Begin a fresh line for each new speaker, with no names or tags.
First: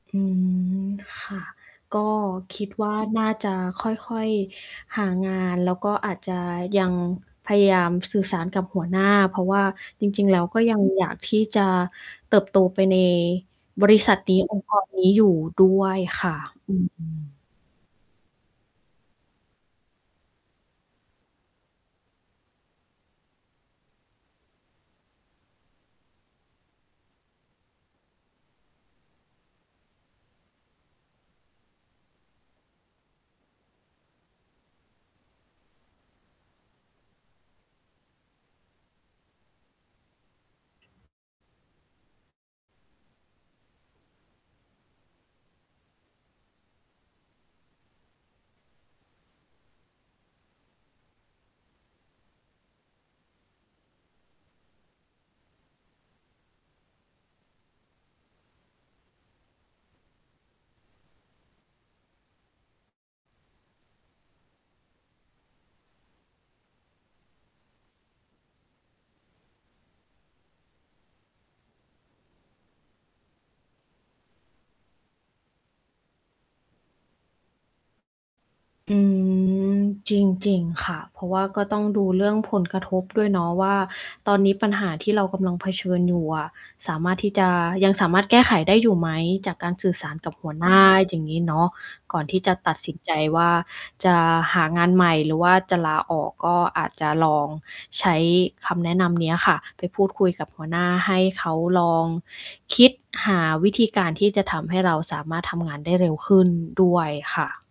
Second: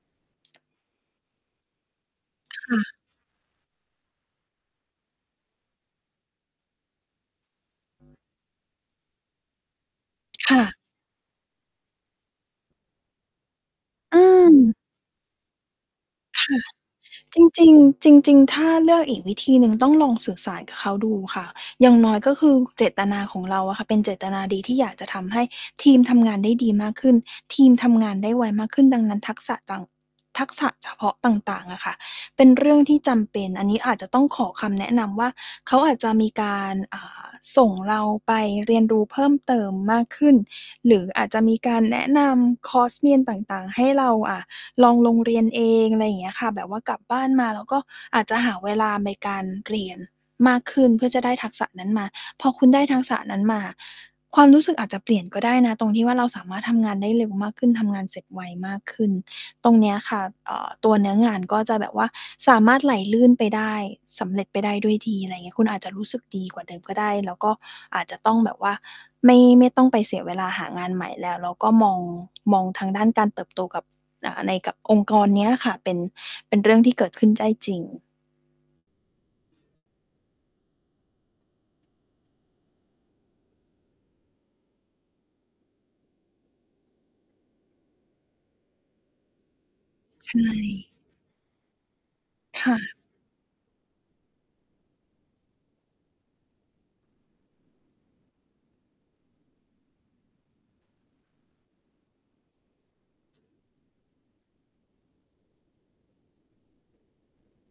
อืม ค่ะ ก็คิด
ค่
ว่
ะ
าน่าจะค่อย ๆ หางาน แล้วก็อาจจะยังพยายามสื่อสารกับหัวหน้า เพราะว่าจริง ๆ แล้ว
ค
ก
่
็
ะ
ยัง อยากที่จะเติบโตไปใน บริษั
อื
ทนี้ องค์
ม
กรนี้อยู่ด้วยค่ะ
ค่ะ
อืม
จริง ๆ จริง ๆ ถ้าเลือกอีกวิธีหนึ่งต้องลองสื่อสารกับเขาดูค่ะ อย่างน้อยก็คือเจตนาของเราอะค่ะเป็นเจตนาดี ที่อยากจะทำให้ทีมทำงานได้ดีมากขึ้น ทีมทำงานได้ไวมากขึ้น ดังนั้นทักษะต่าง ทักษะเฉพาะต่าง ๆ อะค่ะ เป็นเรื่องที่จำเป็น อันนี้อาจจะต้องขอคำแนะนำว่า เขาอาจจะมีการ อ่า ส่งเราไปเรียนรู้เพิ่มเติมมากขึ้น หรืออาจจะมีการแนะนำคอร์สเรียนต่าง ๆ ให้เรา อ่า ลองลงเรียนเอง อะไรอย่างเงี้ยค่ะ แบบว่ากลับบ้านมาแล้วก็อาจจะหาเวลาในการเรียนมากขึ้นเพื่อจะได้ทักษะนั้นมา พอคุณได้ทักษะนั้นมาอะ ความรู้สึกอาจจะเปลี่ยนก็ได้นะ ตรงที่ว่าเราสามารถทำงานได้เร็วมากขึ้น ทำงานเสร็จไวมากขึ้น ตรงเนี้ยค่ะ เอ่อ ตัวเนื้องานก็จะแบบว่าสามารถไหลลื่นไปได้ สำเร็จไปได้ด้วยดี อะไรเงี้ย คุณอาจจะรู้สึกดีกว่าเดิมก็ได้ แล้วก็อาจจะต้องแบบว่าไม่ ไม่ต้องไปเสียเวลาหางานใหม่แล้ว แล้วก็มอง มองทางด้านการเติบโตกับ อ่า ในกับองค์กรเนี้ยค่ะ เป็น เป็นเรื่องที่เกิดขึ้นได้จริง
อืม จริง ๆ ค่ะ เพราะว่าก็ต้องดูเรื่องผลกระทบด้วยเนาะว่า ตอนนี้ปัญหาที่เรากำลังเผชิญอยู่อะ สามารถที่จะ ยังสามารถแก้ไขได้อยู่ไหม จากการสื่อสารกั
ใช
บหัวหน้า
่
อย่างงี้เนาะ ก่อนที่จะ
ค
ตั
่
ดส
ะ
ินใจว่า จะหางานใหม่หรือว่าจะลาออก ก็อาจจะลองใช้คำแนะนำเนี้ยค่ะไปพูดคุยกับหัวหน้า ให้เขาลองคิดหาวิธีการที่จะทำให้เราสามารถทำงานได้เร็วขึ้น ด้วยค่ะ